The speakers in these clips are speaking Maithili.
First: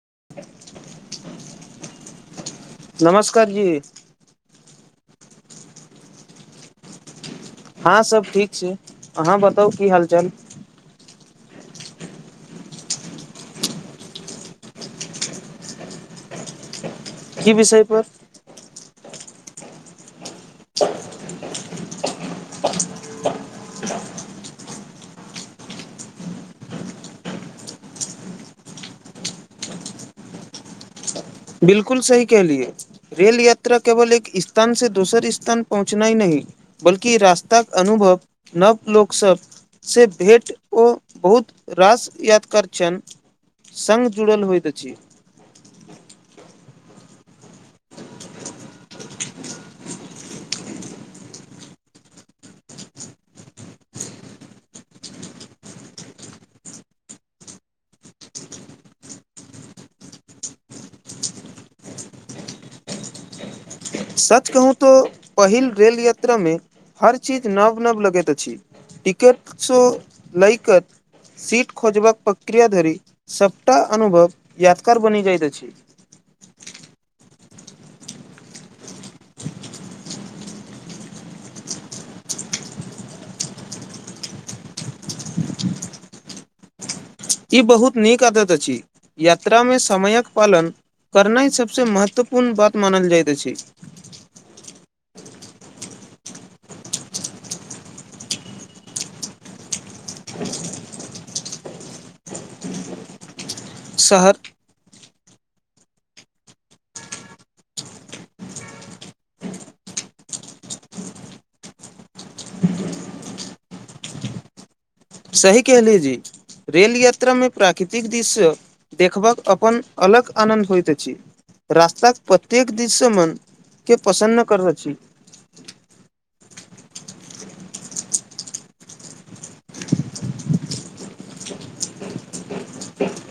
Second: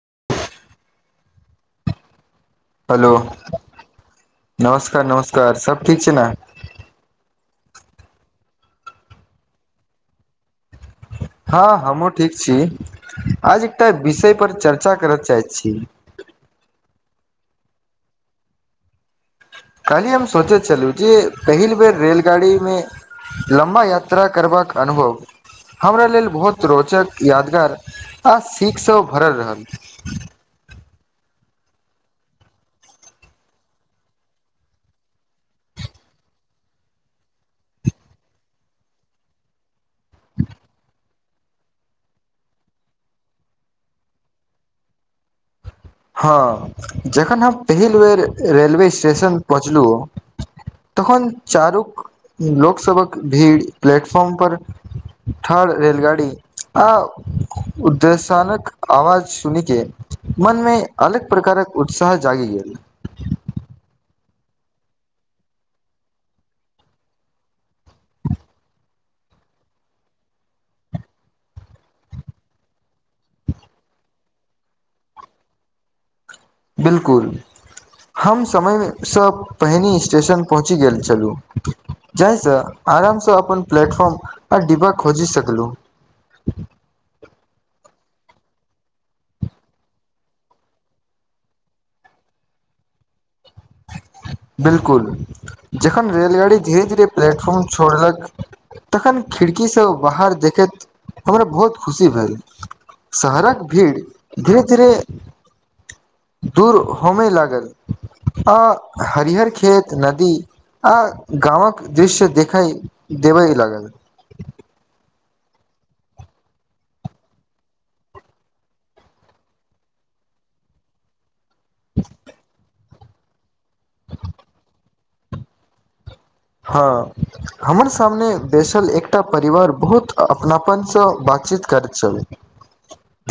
[inaudible] हेलो नमस्कार जी नमस्कार नमस्कार सब ठीक छै ने हँ सब ठीक छै अहाँ बताउ की हालचाल हँ हमहुँ ठीक छी आज एकटा विषय पर चर्चा करय चाहैत छी [inaudible] की विषयपर कहली हम सोचैत छलहु जे पहिल बेर रेलगाड़ी मे लम्बा यात्रा करबाक अनुभव हमरा लेल बहुत रोचक यादगार आ सीख सँ भरल रहल बिलकुल सही कहलियए रेल यात्रा केवल एक स्थान से दोसर स्थान पहुँचनाइ नहि बल्कि रास्तक अनुभव नव लोक सभ से भेट ओ बहुत रास यादगार क्षण सङ्ग जुड़ल होइत अछि हँ जखन हम पहिल बेर रेलवे स्टेशन पहुँचलहुँ तखन चारूक लोकसभक भीड़ प्लेटफॉर्म पर ठार रेलगाड़ी आ उदेशानक आवाज सुनि के मनमे अलग प्रकारक उत्साह जागि गेल सच कहू तो पहिल रेल यात्रा मे हर चीज नव नव लगैत अछि टिकटसोलैकत सीट खोजबाक प्रक्रिया धरि सबटा अनुभव यादगार बनि जाइत अछि बिलकुल हम समय सँ पहिने स्टेशन पहुँचि गेल छलहुँ जाहिसँ आरामसँ अपन प्लेटफॉर्म आ डिब्बा खोजी सकलहु [inaudible] ई बहुत नीक आदत अछि यात्रामे समयक पालन करनाय सबसँ महत्वपूर्ण बात मानल जाय बिलकुल जखन रेलगाड़ी धीरे धीरे प्लेटफार्म छोड़लक तखन खिड़कीसँ बाहर देखैत हमरा बहुत खुशी भेल शहरक भीड़ शहर धीरे धीरे दूर होमेय लागल आ हरिहर खेत नदी आ गामक दृश्य देखै देबै लागल सही कह ली जी रेल यात्रामे प्राकृतिक दृश्य देखबाक अपन अलग आनन्द होइत अछि रास्ताक प्रत्येक दिस मन के पसन्न कर छी हँ हमर सामने बैसल एकटा परिवार बहुत अपनापन सँ बातचीत करैत छलै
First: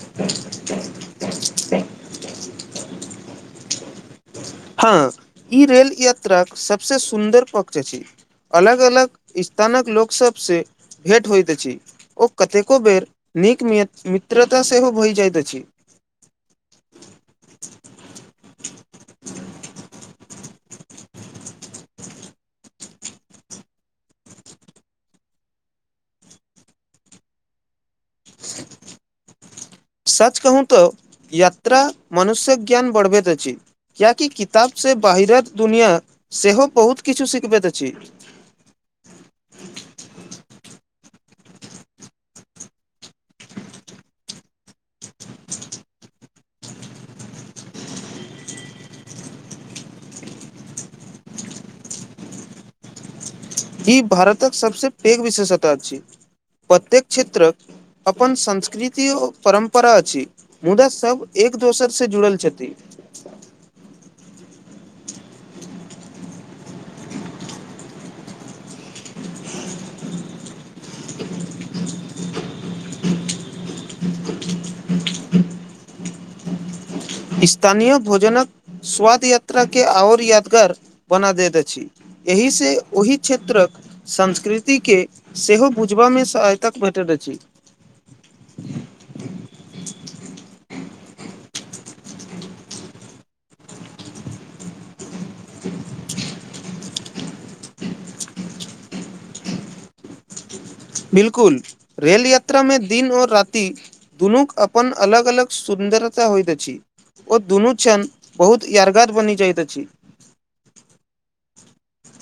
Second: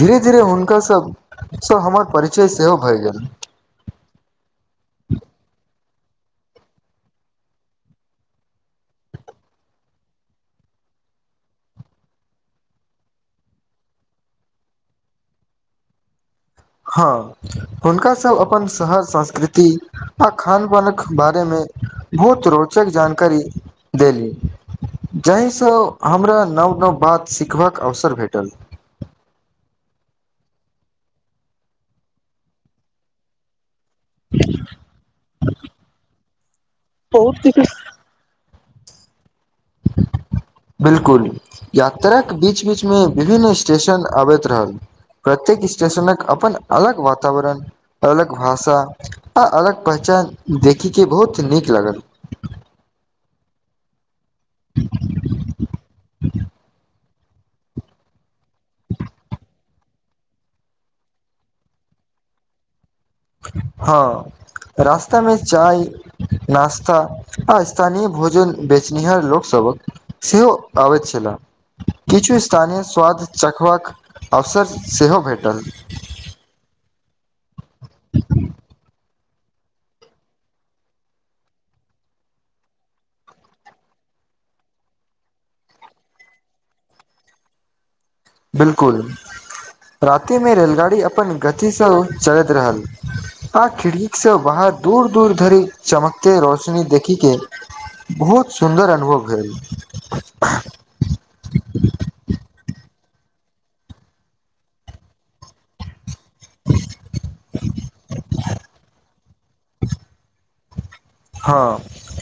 धीरे धीरे हुनकासभ सँ हमर परिचय सेहो भए गेल [inaudible] हँ ई रेल यात्राक सभसँ सुन्दर पक्ष अछि अलग अलग स्थानक लोक सबसँ भेट होइत अछि ओ कतेको बेर नीक मित्रता सेहो भहि जाइत अछि [inaudible] हँ हुनका सब अपन शहर संस्कृति आ खान पानक बारेमे बहुत रोचक जानकारी देली जाहिसँ हमरा नव नव बात सीखबाक अवसर भेटल सच कहू तऽ यात्रा मनुष्यक ज्ञान बढ़बैत अछि कियाकि किताबसँ बाहिरत दुनिआँ सेहो बहुत किछु सिखबैत अछि [inaudible] बिलकुल यात्राक बीच बीचमे विभिन्न स्टेशन आबैत रहल प्रत्येक स्टेशनक अपन अलग वातावरण अलग भाषा आ अलग पहचान देखि के बहुत नीक लागल ई भारतक सबसे पेघ विशेषता छी प्रत्येक क्षेत्रक अपन संस्कृति आर परम्परा अछि मुदा सभ एक एक दोसर से जुड़ल छथि हँ रास्ता मे चाय नास्ता आ स्थानी भोजन बेचनिहार लोकसबक सेहो आबै छला किछु स्थानीय स्वाद चखबाक अवसर सेहो भेटल स्थानीय भोजनक स्वाद यात्रा के आओर यादगार बना दैत अछि एहि से ओहि क्षेत्रक संस्कृति के सेहो बुझबा मे सहायतक भेटल रह अछि बिलकुल राति मे रेलगाड़ी अपन गति सँ चलैत रहल आ खिड़की सँ बाहर दूर दूर धरि चमकते रौशनी देखिके बहुत सुन्दर अनुभव भेल बिलकुल रेल यात्रा मे दिन आऔर राति दुनू अपन अलग अलग शून्य सुंदरता होइत अछि ओ दुनू क्षण बहुत यादगार बनि जाइत अछि [inaudible] हँ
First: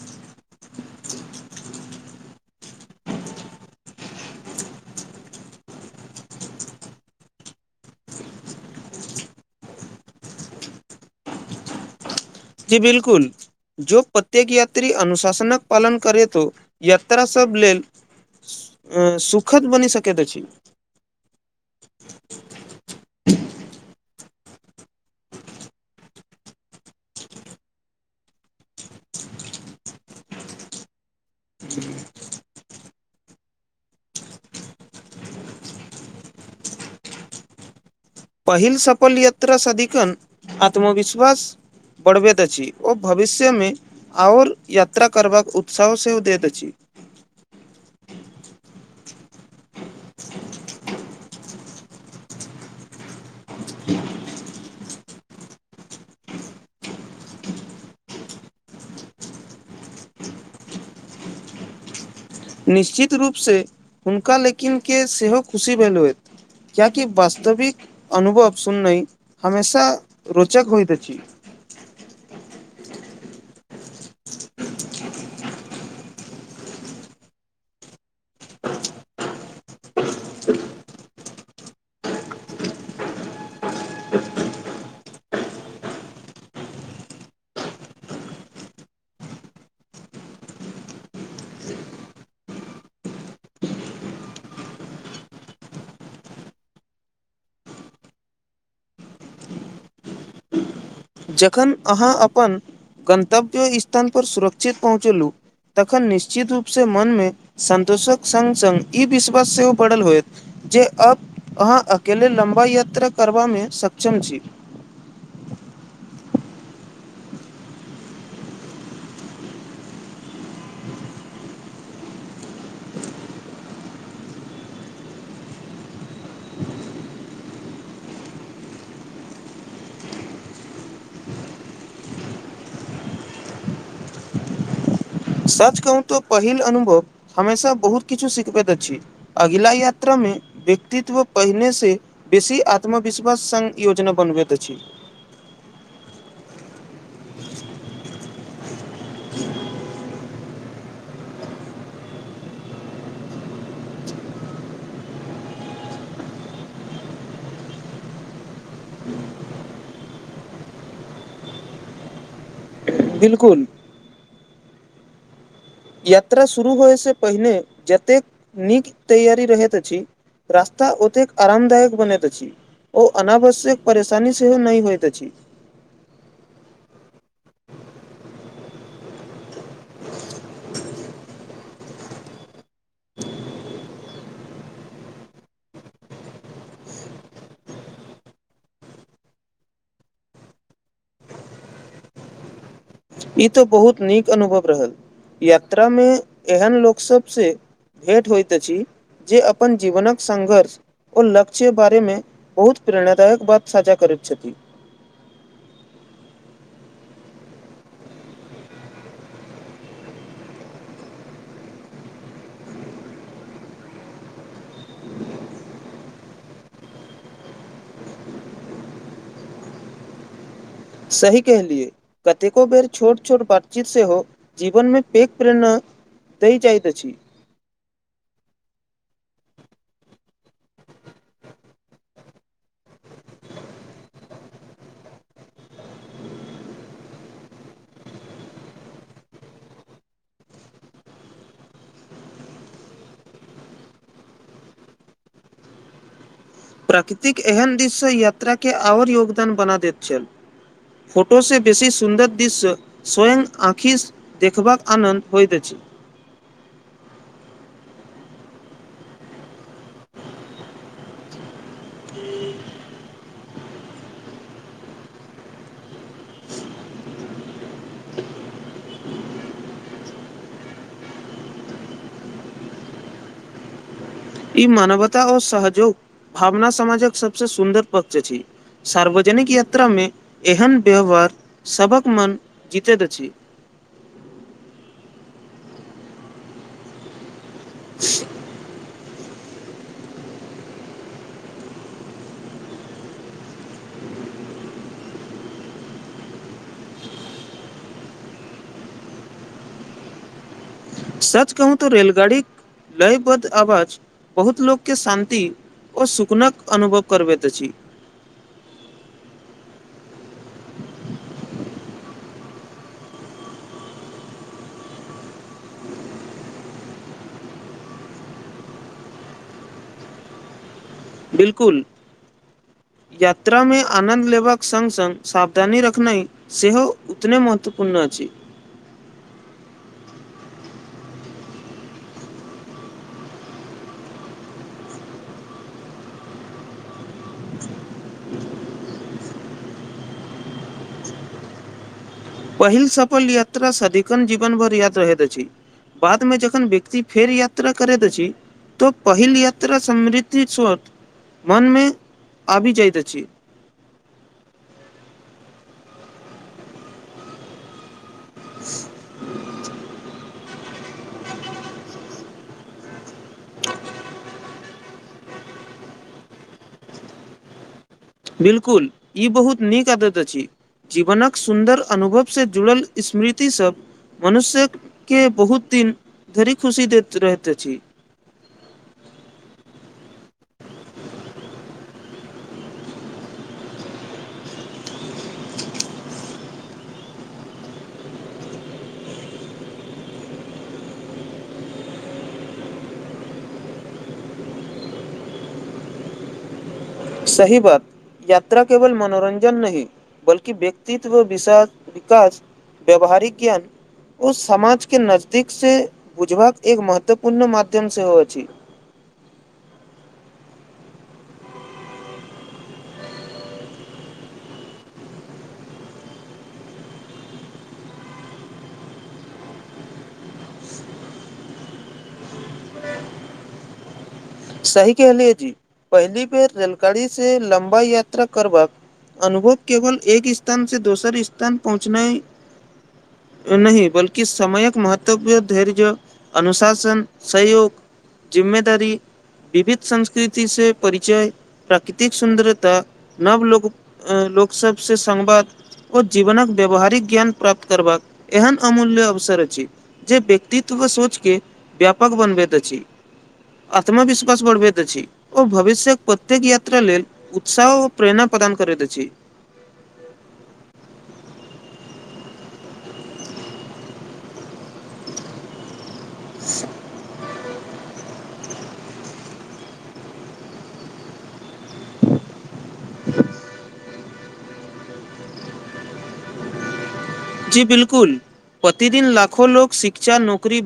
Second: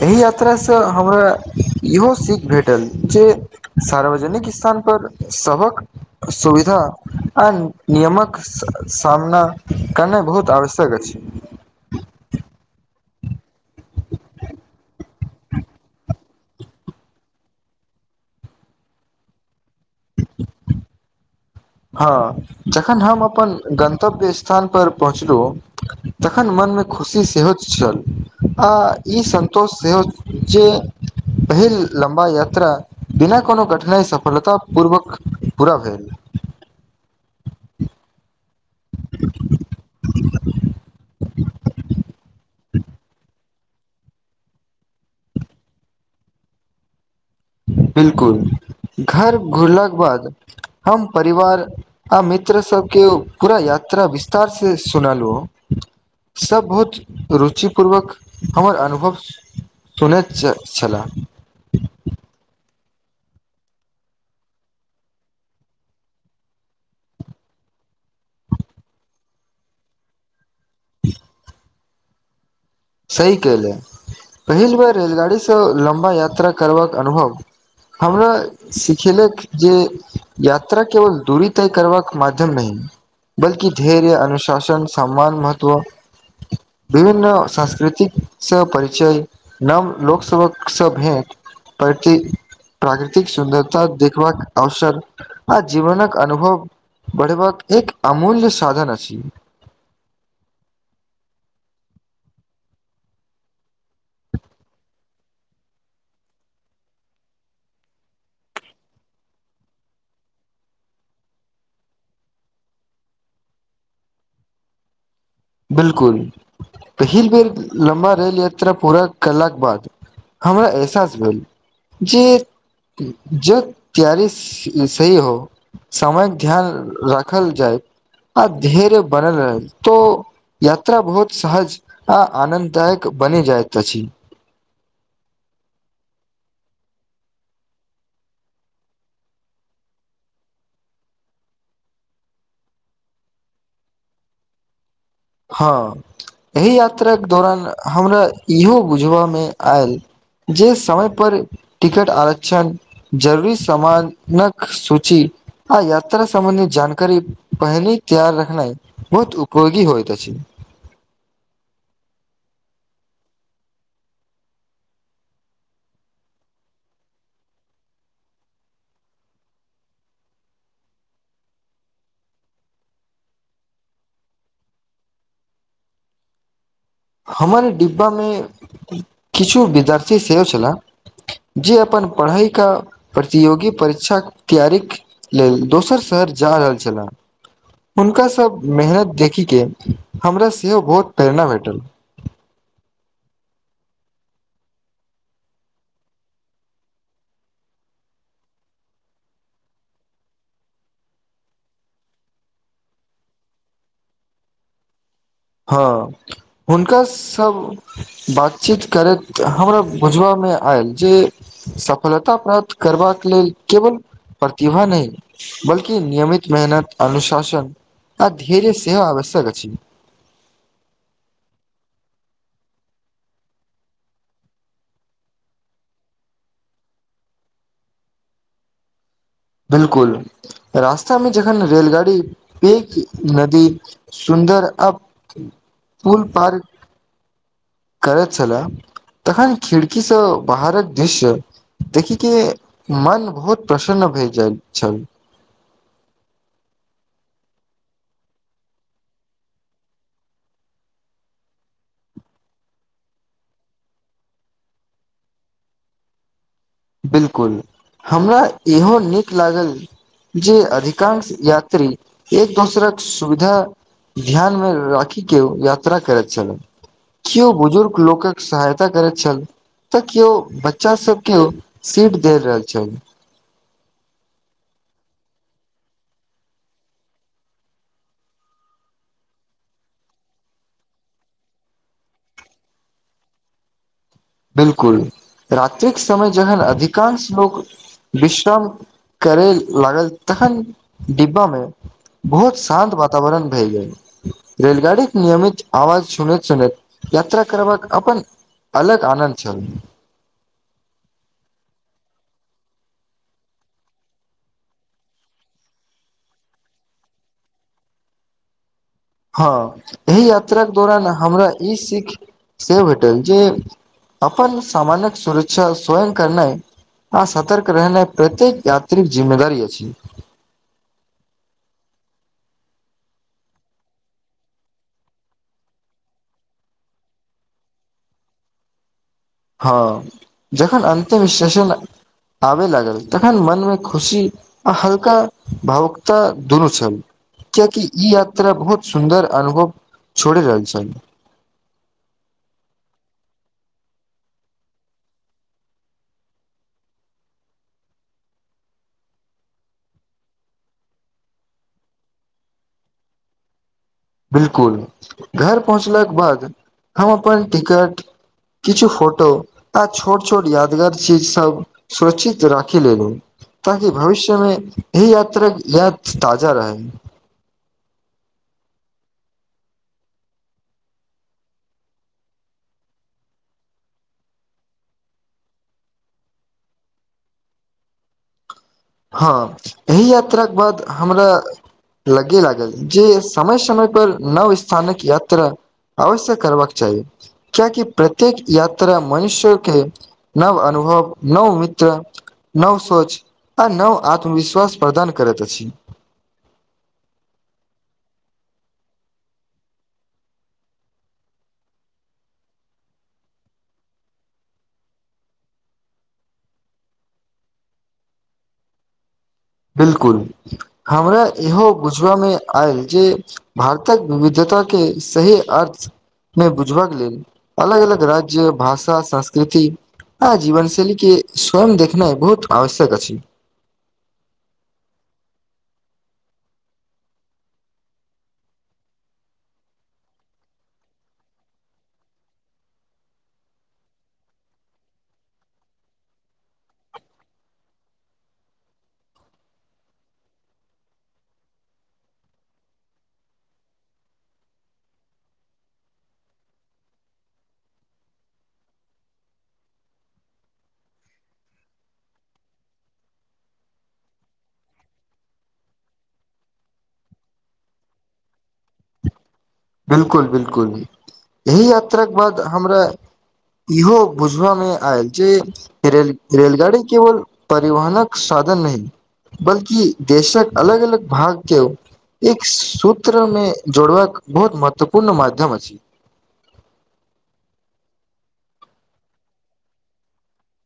एहि यात्रासँ हमरा इहो सीख भेटल जे सार्वजनिक स्थान पर सबक सुविधा आ नियमक सामना करना बहुत आवश्यक अछि [inaudible] जी बिलकुल जो प्रत्येक यात्री अनुशासनकक पालन करे त यात्रा सब लेल अ सुखद बनी सकेत अछि हँ जखन हम अपन गन्तव्य स्थान पर पहुँचलहुँ तखन मनमे खुशी सेहो छल आ ई सन्तोष सेहो जे पहिल लम्बा यात्रा बिना कोनो कठिनाइ सफलतापूर्वक पूरा भेल पहिल सफल यात्रा सदिखन आत्मविश्वास बढ़बैत अछि ओ भविष्यमे आओर यात्रा करबाक उत्साह सेहो दैत अछि बिलकुल घर घुरलाक के बाद हम परिवार आ मित्र सबके पूरा या यात्रा विस्तार सँ सुुनालु सभ बहुत रुचिपूर्वक हमर अनुभव सुनैत छलला निश्चित रूपसँ हुनका लेकनके सेहो खुशी भेल क्यकि वास्तविक अनुभव सुन नहि हमेशा रोच चक होइत अछी सही कयल पहिल बेर रेलगाड़ीसँ लम्बा यात्रा करबाक अनुभव हमरा सिखेलक जे यात्रा केवल दूरी तय करबाक माध्यम नहि बल्कि धैर्य अनुशासन सम्मान महत्व विभिन्न संस् संस्कृति सँ परिचय नव लोकसभकसँ भेट प्रति प्राकृतिक सुन्दरता देखबाक अवसर आ जीवनक अनुभव बढ़ेबाक एक अमूल्य साधन अछि जखन अहाँ अपन गन्तव्य स्थानपर सुरक्षित पहुँचेलहुँ तखन निश्चित रूपसँ मनमे सन्तोषक सङ्ग सङ्ग ई विश्वास सेहो बढ़ल होयत जे अब अहाँ अकेले लम्बा यात्रा करबामे सक्षम छी बिलकुल पहिल बेर लम्बा रेेल यात्रा पूरा कलाक बाद हमरा एहसास भेल जे ज त्यारी सही हो समयक ध्यान राखल जाइ आ धैर्य बनेल रह तो यात्रा बहुत सहज आ आनन्ददायक बनि जाइत अछि सच कहू तो पहिल अनुभव हमेशा बहुत किछु सिखबैत अछि अगिला यात्रामे मे व्यक्तित्व पहिनेसँ बेसी आत्मविश्वास सङ् योजना बनबैत अछि हँ एहि यात्राके दौरान हमरा इहो बुझबा मे आयल जे समयपर टिकट आरक्षण जरूरी सामानक सूची आ याात्रा समबन्धी जानकारी पहिल त्यार रखनेइ बहुत उपयोगी होइ अछि बिलकुल यात्रा शुरू होइसँ पहिने जतेक नीक तैयारी रहैत अछि रास्ता ओतेक आरामदायक बनेैत छी ओ अनावश्यक परेशानी सेहो नहि होइत अछि [inaudible] हमरे डिब्बामे किछु विद्यार्थी सेहो छलह जे अपन पढ़ाइ का प्रतियोगी परीक्षा तैयारीक लेल दोसर शहर जा रहल छले हुनकास सभ मेहनत देखिक के हमरा सेहो बहुत प्रेरणा भेटल ई तऽ बहुत नीक अनुभव रहल यात्रा मे एहन लोक सब से भेट होइत छी जे अपन जीवनक संघर्ष और लक्ष्य बारे में बहुत प्रेरणादायक बात साझा करे त अछि [inaudible] हँ हुनकास सब बातचीत करैत हमरा बुझबामे मे आयल जे सफलता प्राप्त करबाक लेल केवल प्रतिभा नहि बल्कि नियमित मेहनत अनुशासन आ धर्य सेहो आवश्यक अछि छै सही कहलिए कतेको बेर छोट छोट बातचीत से हो जीवन मे पेक प्रेरणा दइ जाइत अछि बिलकुल रास्तामे जखन रेलगाड़ी प नदी सुन सुन्दर आ पूल पार करैत छलए तखन खिड़कीसँ बाहरक दृश्य देखी के मन बहुत प्रसन्न भए जाइत छल प्राकृतिक एहन दिशसँ यात्राके आओर योगदान बना दैत छल फोटोसँ बेसी सुन्दर दृश्य स्वयं आँखि देखबाक आनन्द होइत अछि बिलकुल हमरा इहो नीक लागल जे अधिकांश यात्री एक दोसरक सुविधा ध्यानमे राखि के यात्रा करैत छलै केओ बुजुर्ग लोकक सहायता करैत छल तऽ केओ बच्चा सभकेओ सीट देल रहल छल ई मानवता और सहयोग भावना समाजक सबस सुन्दर पक्ष छी सार्वजनिक यात्रामे एहन व्यवहार सभक मन जीतैत अछि [inaudible] बिलकुल रात्रिक समय जहन अधिकांश लोक विश्राम करय लागल तहन डिब्बामे बहुत शान्त वातावरण भए गय रेलगाड़ी के नियमित आवाज सुनेैत सुनैत यात्रा करबाक अपन अलग आनन्द छल सच कहू तऽ रेलगाड़ी लयबद्ध आवाज बहुत लोकोग के शान्ति ओ सुकनक अनुभव करबैत अछि [inaudible] हँ एहि यात्राके दौरान हमरा ई सीख से भेटल जे अपन सामान क सुरक्षा स्वयं करनाइ आ सतर्क रहने प्रत्येक यात्रिक जिम्मेदार अछि बिलकुल [inaudible] यात्रामे आनन्द लेबाक सङ्ग सङ्ग सावधानी रखनाइ सेहो उतने महत्वपूर्ण अछि अछि हँ जखन अन्त विशेषण आबय लागल तखन मनमे खुशी आ हल्का भावुकता दुनू छल कियाकि ई यात्रा बहुत सुन्दर अनुभव छोड़ि रहल छल पहिल सफल यात्रा सदिखन जीवनभर याद रहैत अछि बादमे जखन व्यक्ति फेर यात्रा करैत अछि तो पहिल यात्रा समृद्धि सर मनमे आबि जाइत अछि बिलकुल घर पहुँचलाक बाद हम अपन टिकट किछु फोटो त छोट छट छोट यादगार चीज सब सुरक्षित राखि लेलु ताकि भविष्यमे यदी यात्रा के याद ताजा रहै बिलकुल ई बहुत नीक आदत अछि जीवनक सुन्दर अनुभव से जुड़ल स्मृतिसभ मनुष्य के बहुत दिन धरि खुशी दैत रहैत अछि हँ एहिह यात्राके बाद हमरा लगे लागल जे समय समय पर नव स्थानक यात्रा अवश्य करबाक चाही कियाकि प्रत्येक यात्रा मनुष्य के नव अनु नव अनुभव नव मित्र नव सोच आ नव आत्मविश्वास प्रदान करैत अछि सही बात यात्रा केवल मनोरञ्जन नहि बल्कि व्यक्तित्व विषय विकास व्यवहारिक ज्ञान ओ समाज के नजदीक से बुझबाक एक महत्वपूर्ण माध्यम सेहो अछि [inaudible] बिलकुल हमरा इहो बुझबामे आयल जे भारतक विविधता ता के सही अर्थ मे बुझबाक लेल अलग अलग राज्य भाषा संस्कृति हँ जीवनशैली के स्वयं देखने बहुत आवश्यक अछी सही कहलियए जी पहली बेर रेलगाड़ी से लम्बा यात्रा करबाक अनुभव केवल एक स्थान से दोसर स्थान पहुँचने [inaudible] नहि बलिकी समयक महत्व धैर्य अनुशासन सहयोग जिममेदारी विविध संस्कृति से परिचय प्राकृतिक सुन्दरता नव लोक लोक सभ से संवाद ओ जीवनक व्यावहारिक ज्ञान प्राप्त करबाक एहन अमूल्य अवसर सर अछि जे व्यक्तित्व व सोच के व्यापक बनबैत अछि आत्मविश्वास बढ़बैत अछि और भविष्य्यक प्रत्येक यात्रा लेल उत्साह ओ प्रेरणा प्रदान करैत अछि अछि बिलकुल बिलकुल यही यात्राके बाद हमरा इहो बुझबामे आयल जे रेल रेलगाड़ी केवल परिवहनक साधन नहि बल्कि देशक अलग अलग भागके एक सूत्रमे जोड़बाक बहुत महत्वपूर्ण माध्यम अछि जी बिलकुल प्रतिदिन लाखो लोक शिक्षा नौकरी